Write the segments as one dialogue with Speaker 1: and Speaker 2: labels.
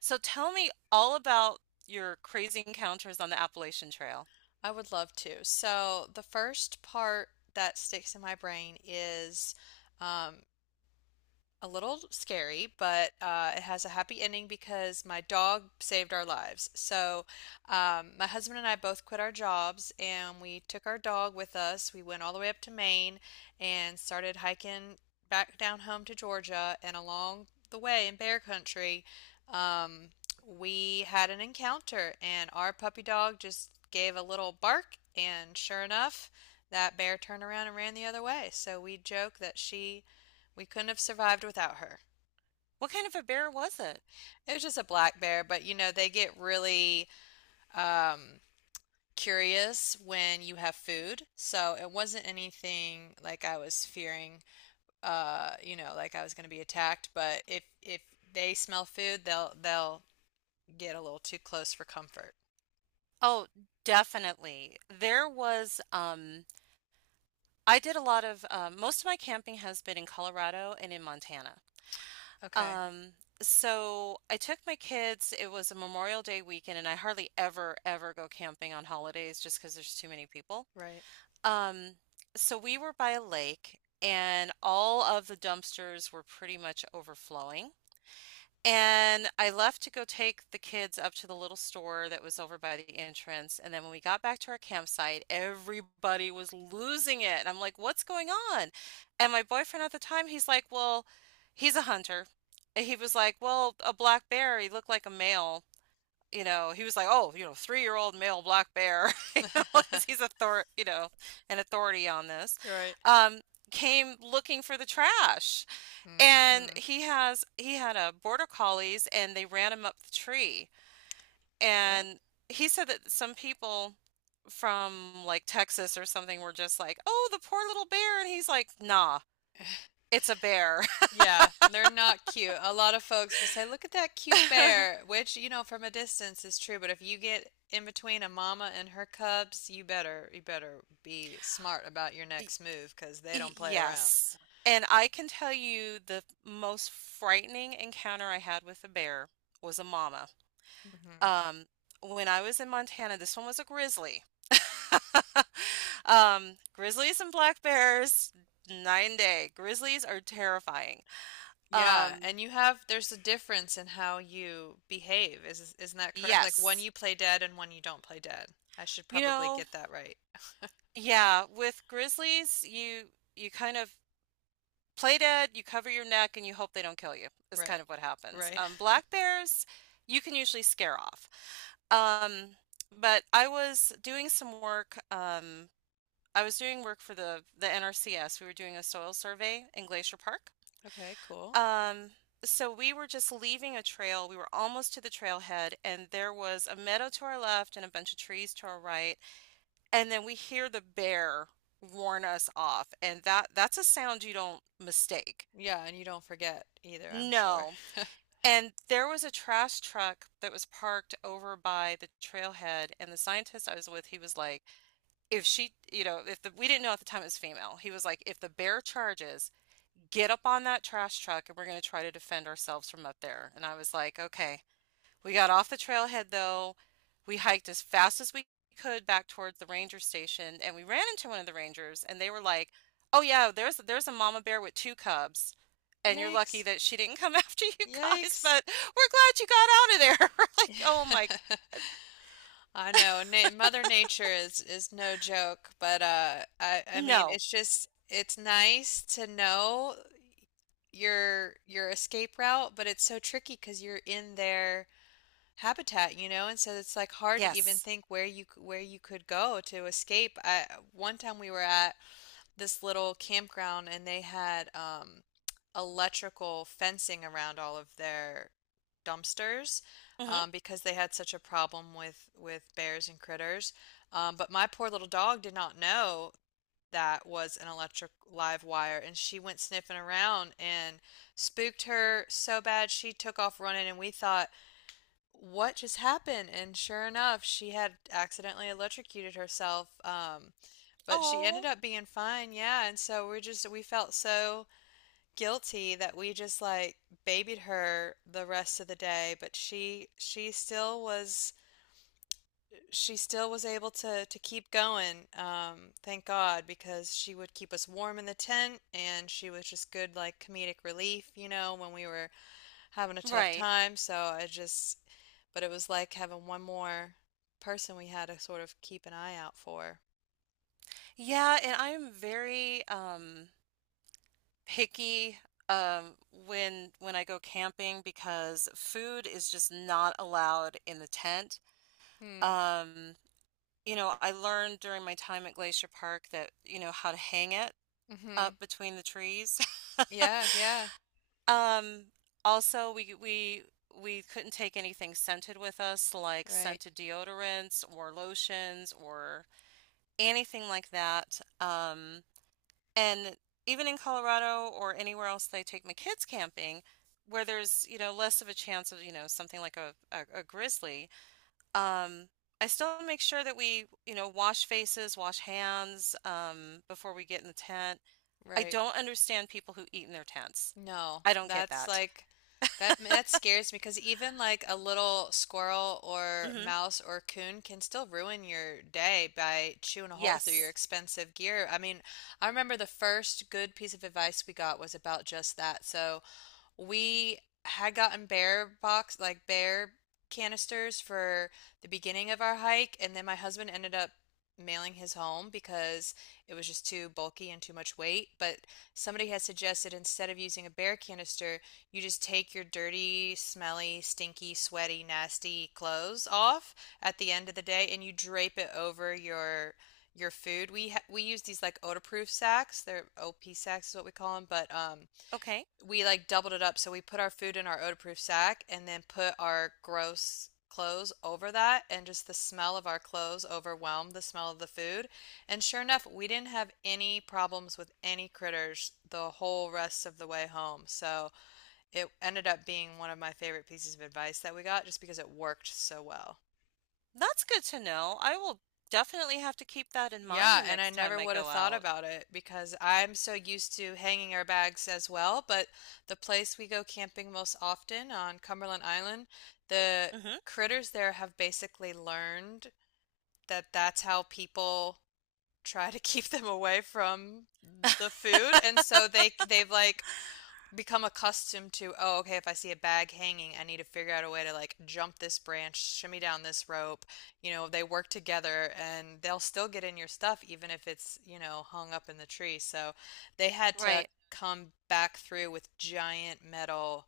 Speaker 1: So tell me all about your crazy encounters on the Appalachian Trail.
Speaker 2: I would love to. So the first part that sticks in my brain is um, a little scary, but it has a happy ending because my dog saved our lives. So, my husband and I both quit our jobs and we took our dog with us. We went all the way up to Maine and started hiking back down home to Georgia. And along the way in bear country, um, we had an encounter, and our puppy dog just gave a little bark. And sure enough, that bear turned around and ran the other way. So, we joke that she we couldn't have survived without her.
Speaker 1: What kind of a bear was it?
Speaker 2: It was just a black bear, but you know, they get really um, curious when you have food. So it wasn't anything like I was fearing, you know, like I was going to be attacked. But if they smell food, they'll get a little too close for comfort.
Speaker 1: Oh, definitely. I did a lot of, most of my camping has been in Colorado and in Montana.
Speaker 2: Okay,
Speaker 1: Um, so I took my kids, it was a Memorial Day weekend, and I hardly ever, ever go camping on holidays just because there's too many people.
Speaker 2: right.
Speaker 1: Um, so we were by a lake, and all of the dumpsters were pretty much overflowing. And I left to go take the kids up to the little store that was over by the entrance. And then when we got back to our campsite, everybody was losing it. And I'm like, what's going on? And my boyfriend at the time, he's like, well, he's a hunter. And he was like, well, a black bear, he looked like a male. You know, he was like, oh, you know, three-year-old male black bear, you know, because he's a thor, you know, an authority on this,
Speaker 2: You're right.
Speaker 1: um, came looking for the trash. And
Speaker 2: Hmm.
Speaker 1: he had a border collies and they ran him up the tree.
Speaker 2: Yeah.
Speaker 1: And he said that some people from like Texas or something were just like, "Oh, the poor little bear." And he's like, "Nah, it's a bear."
Speaker 2: Yeah, they're not cute. A lot of folks will say, "Look at that cute bear," which, you know, from a distance is true, but if you get in between a mama and her cubs, you better be smart about your
Speaker 1: Y-
Speaker 2: next move because they don't play around.
Speaker 1: Yes. And I can tell you the most frightening encounter I had with a bear was a mama.
Speaker 2: Hmm.
Speaker 1: Um, when I was in Montana, this one was a grizzly. Grizzlies and black bears, night and day. Grizzlies are terrifying.
Speaker 2: Yeah,
Speaker 1: Um,
Speaker 2: and you have there's a difference in how you behave. Is isn't that correct? Like one
Speaker 1: yes.
Speaker 2: you play dead and one you don't play dead. I should
Speaker 1: You
Speaker 2: probably
Speaker 1: know,
Speaker 2: get that right.
Speaker 1: yeah, with grizzlies, you kind of play dead, you cover your neck, and you hope they don't kill you, is kind
Speaker 2: Right.
Speaker 1: of what happens.
Speaker 2: Right.
Speaker 1: Black bears, you can usually scare off. Um, but I was doing some work I was doing work for the NRCS. We were doing a soil survey in Glacier Park.
Speaker 2: Okay, cool.
Speaker 1: Um, so we were just leaving a trail. We were almost to the trailhead, and there was a meadow to our left and a bunch of trees to our right. And then we hear the bear warn us off, and that's a sound you don't mistake.
Speaker 2: Yeah, and you don't forget either, I'm sure.
Speaker 1: No. And there was a trash truck that was parked over by the trailhead, and the scientist I was with, he was like, if she, you know, if the, we didn't know at the time it was female, he was like, if the bear charges, get up on that trash truck and we're going to try to defend ourselves from up there. And I was like, okay. We got off the trailhead though. We hiked as fast as we could back towards the ranger station and we ran into one of the rangers and they were like, "Oh yeah, there's a mama bear with two cubs." And you're
Speaker 2: Yikes.
Speaker 1: lucky that she didn't come after you guys,
Speaker 2: Yikes.
Speaker 1: but we're glad you got out of there. We're like, oh my,
Speaker 2: I know. Na Mother Nature is no joke, but I mean
Speaker 1: no.
Speaker 2: it's just it's nice to know your escape route, but it's so tricky 'cause you're in their habitat, you know, and so it's like hard to even
Speaker 1: Yes.
Speaker 2: think where where you could go to escape. I one time we were at this little campground and they had electrical fencing around all of their dumpsters
Speaker 1: Mm-hmm.
Speaker 2: because they had such a problem with bears and critters. But my poor little dog did not know that was an electric live wire, and she went sniffing around and spooked her so bad she took off running, and we thought, what just happened? And sure enough, she had accidentally electrocuted herself. But she ended
Speaker 1: Oh,
Speaker 2: up being fine, yeah. And so we're just, we felt so guilty that we just like babied her the rest of the day. But she still was able to keep going. Thank God, because she would keep us warm in the tent, and she was just good like comedic relief, you know, when we were having a tough
Speaker 1: right.
Speaker 2: time. So but it was like having one more person we had to sort of keep an eye out for.
Speaker 1: Yeah, and I'm very picky, um, when I go camping because food is just not allowed in the tent.
Speaker 2: Hmm.
Speaker 1: Um, you know, I learned during my time at Glacier Park that, you know, how to hang it
Speaker 2: Mm-hmm.
Speaker 1: up between the trees.
Speaker 2: Yeah. Yeah.
Speaker 1: Um, Also we couldn't take anything scented with us, like
Speaker 2: Right,
Speaker 1: scented deodorants or lotions or anything like that. And even in Colorado or anywhere else they take my kids camping, where there's, you know, less of a chance of, you know, something like a grizzly, um, I still make sure that we, you know, wash faces, wash hands, before we get in the tent. I
Speaker 2: right.
Speaker 1: don't understand people who eat in their tents.
Speaker 2: No,
Speaker 1: I don't get
Speaker 2: that's
Speaker 1: that.
Speaker 2: that that scares me because even like a little squirrel or
Speaker 1: Hmm.
Speaker 2: mouse or coon can still ruin your day by chewing a hole through your
Speaker 1: Yes.
Speaker 2: expensive gear. I mean, I remember the first good piece of advice we got was about just that. So, we had gotten bear box, like bear canisters for the beginning of our hike, and then my husband ended up mailing his home because it was just too bulky and too much weight. But somebody had suggested instead of using a bear canister, you just take your dirty, smelly, stinky, sweaty, nasty clothes off at the end of the day and you drape it over your food. We use these like odor-proof sacks. They're OP sacks is what we call them, but
Speaker 1: Okay.
Speaker 2: we like doubled it up. So we put our food in our odor-proof sack and then put our gross clothes over that, and just the smell of our clothes overwhelmed the smell of the food. And sure enough, we didn't have any problems with any critters the whole rest of the way home. So it ended up being one of my favorite pieces of advice that we got just because it worked so well.
Speaker 1: That's good to know. I will definitely have to keep that in mind the
Speaker 2: Yeah, and I
Speaker 1: next time
Speaker 2: never
Speaker 1: I
Speaker 2: would have
Speaker 1: go
Speaker 2: thought
Speaker 1: out.
Speaker 2: about it because I'm so used to hanging our bags as well. But the place we go camping most often on Cumberland Island, the
Speaker 1: Hmm.
Speaker 2: critters there have basically learned that that's how people try to keep them away from the food. And so they've like become accustomed to, oh, okay, if I see a bag hanging, I need to figure out a way to like jump this branch, shimmy down this rope. You know, they work together and they'll still get in your stuff even if it's, you know, hung up in the tree. So they had to
Speaker 1: Right.
Speaker 2: come back through with giant metal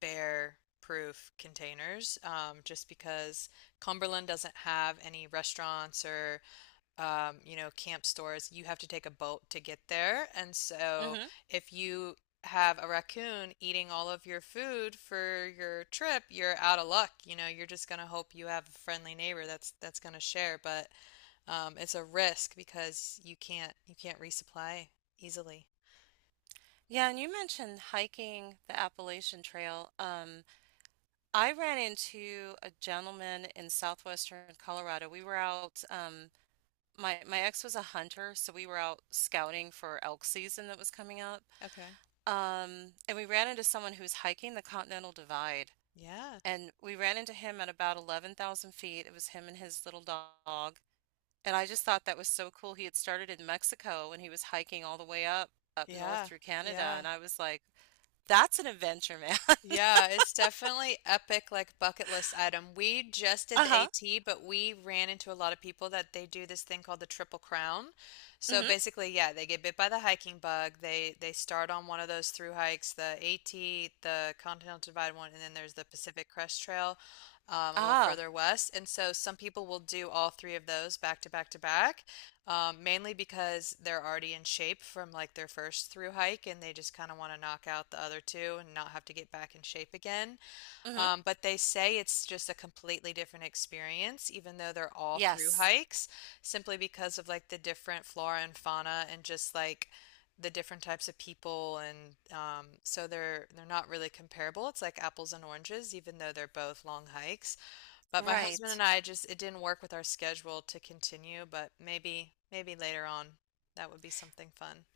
Speaker 2: bear proof containers just because Cumberland doesn't have any restaurants or you know, camp stores, you have to take a boat to get there. And so
Speaker 1: Hmm.
Speaker 2: if you have a raccoon eating all of your food for your trip, you're out of luck. You know, you're just gonna hope you have a friendly neighbor that's gonna share, but it's a risk because you can't resupply easily.
Speaker 1: Yeah, and you mentioned hiking the Appalachian Trail. I ran into a gentleman in southwestern Colorado. We were out, my ex was a hunter, so we were out scouting for elk season that was coming up.
Speaker 2: Okay.
Speaker 1: And we ran into someone who was hiking the Continental Divide,
Speaker 2: Yeah.
Speaker 1: and we ran into him at about 11,000 feet. It was him and his little dog. And I just thought that was so cool. He had started in Mexico and he was hiking all the way up north
Speaker 2: Yeah.
Speaker 1: through Canada,
Speaker 2: Yeah.
Speaker 1: and I was like, that's an adventure, man.
Speaker 2: Yeah, it's definitely epic, like bucket list item. We just did the
Speaker 1: Uh-huh.
Speaker 2: AT, but we ran into a lot of people that they do this thing called the Triple Crown. So
Speaker 1: Mhm.
Speaker 2: basically, yeah, they get bit by the hiking bug. They start on one of those through hikes, the AT, the Continental Divide one, and then there's the Pacific Crest Trail, a little
Speaker 1: Ah.
Speaker 2: further west. And so some people will do all three of those back to back to back. Mainly because they're already in shape from like their first through hike and they just kind of want to knock out the other two and not have to get back in shape again.
Speaker 1: Mhm.
Speaker 2: But they say it's just a completely different experience, even though they're all through
Speaker 1: Yes.
Speaker 2: hikes, simply because of like the different flora and fauna and just like the different types of people and so they're not really comparable. It's like apples and oranges, even though they're both long hikes. But my husband
Speaker 1: Right.
Speaker 2: and I just it didn't work with our schedule to continue, but maybe later on that would be something fun.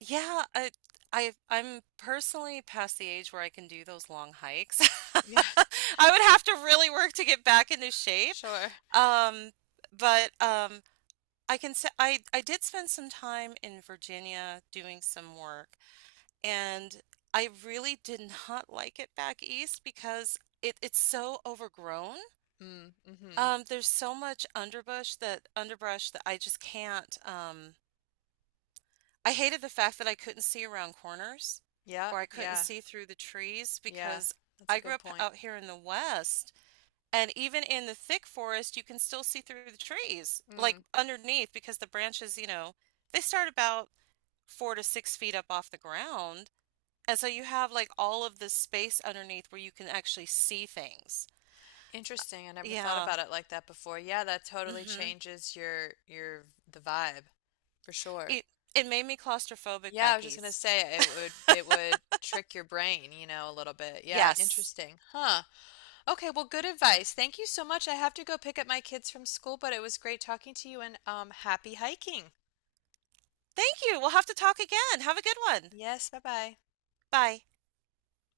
Speaker 1: Yeah, I'm personally past the age where I can do those long hikes.
Speaker 2: Yeah,
Speaker 1: I would have to really work to get back into shape.
Speaker 2: sure.
Speaker 1: Um, but I can say I did spend some time in Virginia doing some work and I really did not like it back east because it's so overgrown.
Speaker 2: Mm, mm-hmm.
Speaker 1: There's so much underbrush, that underbrush that I just can't. I hated the fact that I couldn't see around corners
Speaker 2: Yeah,
Speaker 1: or I couldn't see through the trees
Speaker 2: yeah.
Speaker 1: because
Speaker 2: That's a
Speaker 1: I grew
Speaker 2: good
Speaker 1: up
Speaker 2: point.
Speaker 1: out here in the West, and even in the thick forest, you can still see through the trees, like
Speaker 2: Mm,
Speaker 1: underneath, because the branches, you know, they start about 4 to 6 feet up off the ground. And so you have like all of this space underneath where you can actually see things.
Speaker 2: interesting. I never thought
Speaker 1: Yeah.
Speaker 2: about it like that before. Yeah, that totally
Speaker 1: Hmm.
Speaker 2: changes your the vibe for sure.
Speaker 1: It it made me claustrophobic
Speaker 2: Yeah, I
Speaker 1: back
Speaker 2: was just gonna
Speaker 1: east.
Speaker 2: say it would trick your brain, you know, a little bit. Yeah,
Speaker 1: Yes.
Speaker 2: interesting. Huh. Okay, well, good advice. Thank you so much. I have to go pick up my kids from school, but it was great talking to you and happy hiking.
Speaker 1: Thank you. We'll have to talk again. Have a good one.
Speaker 2: Yes, bye bye.
Speaker 1: Bye.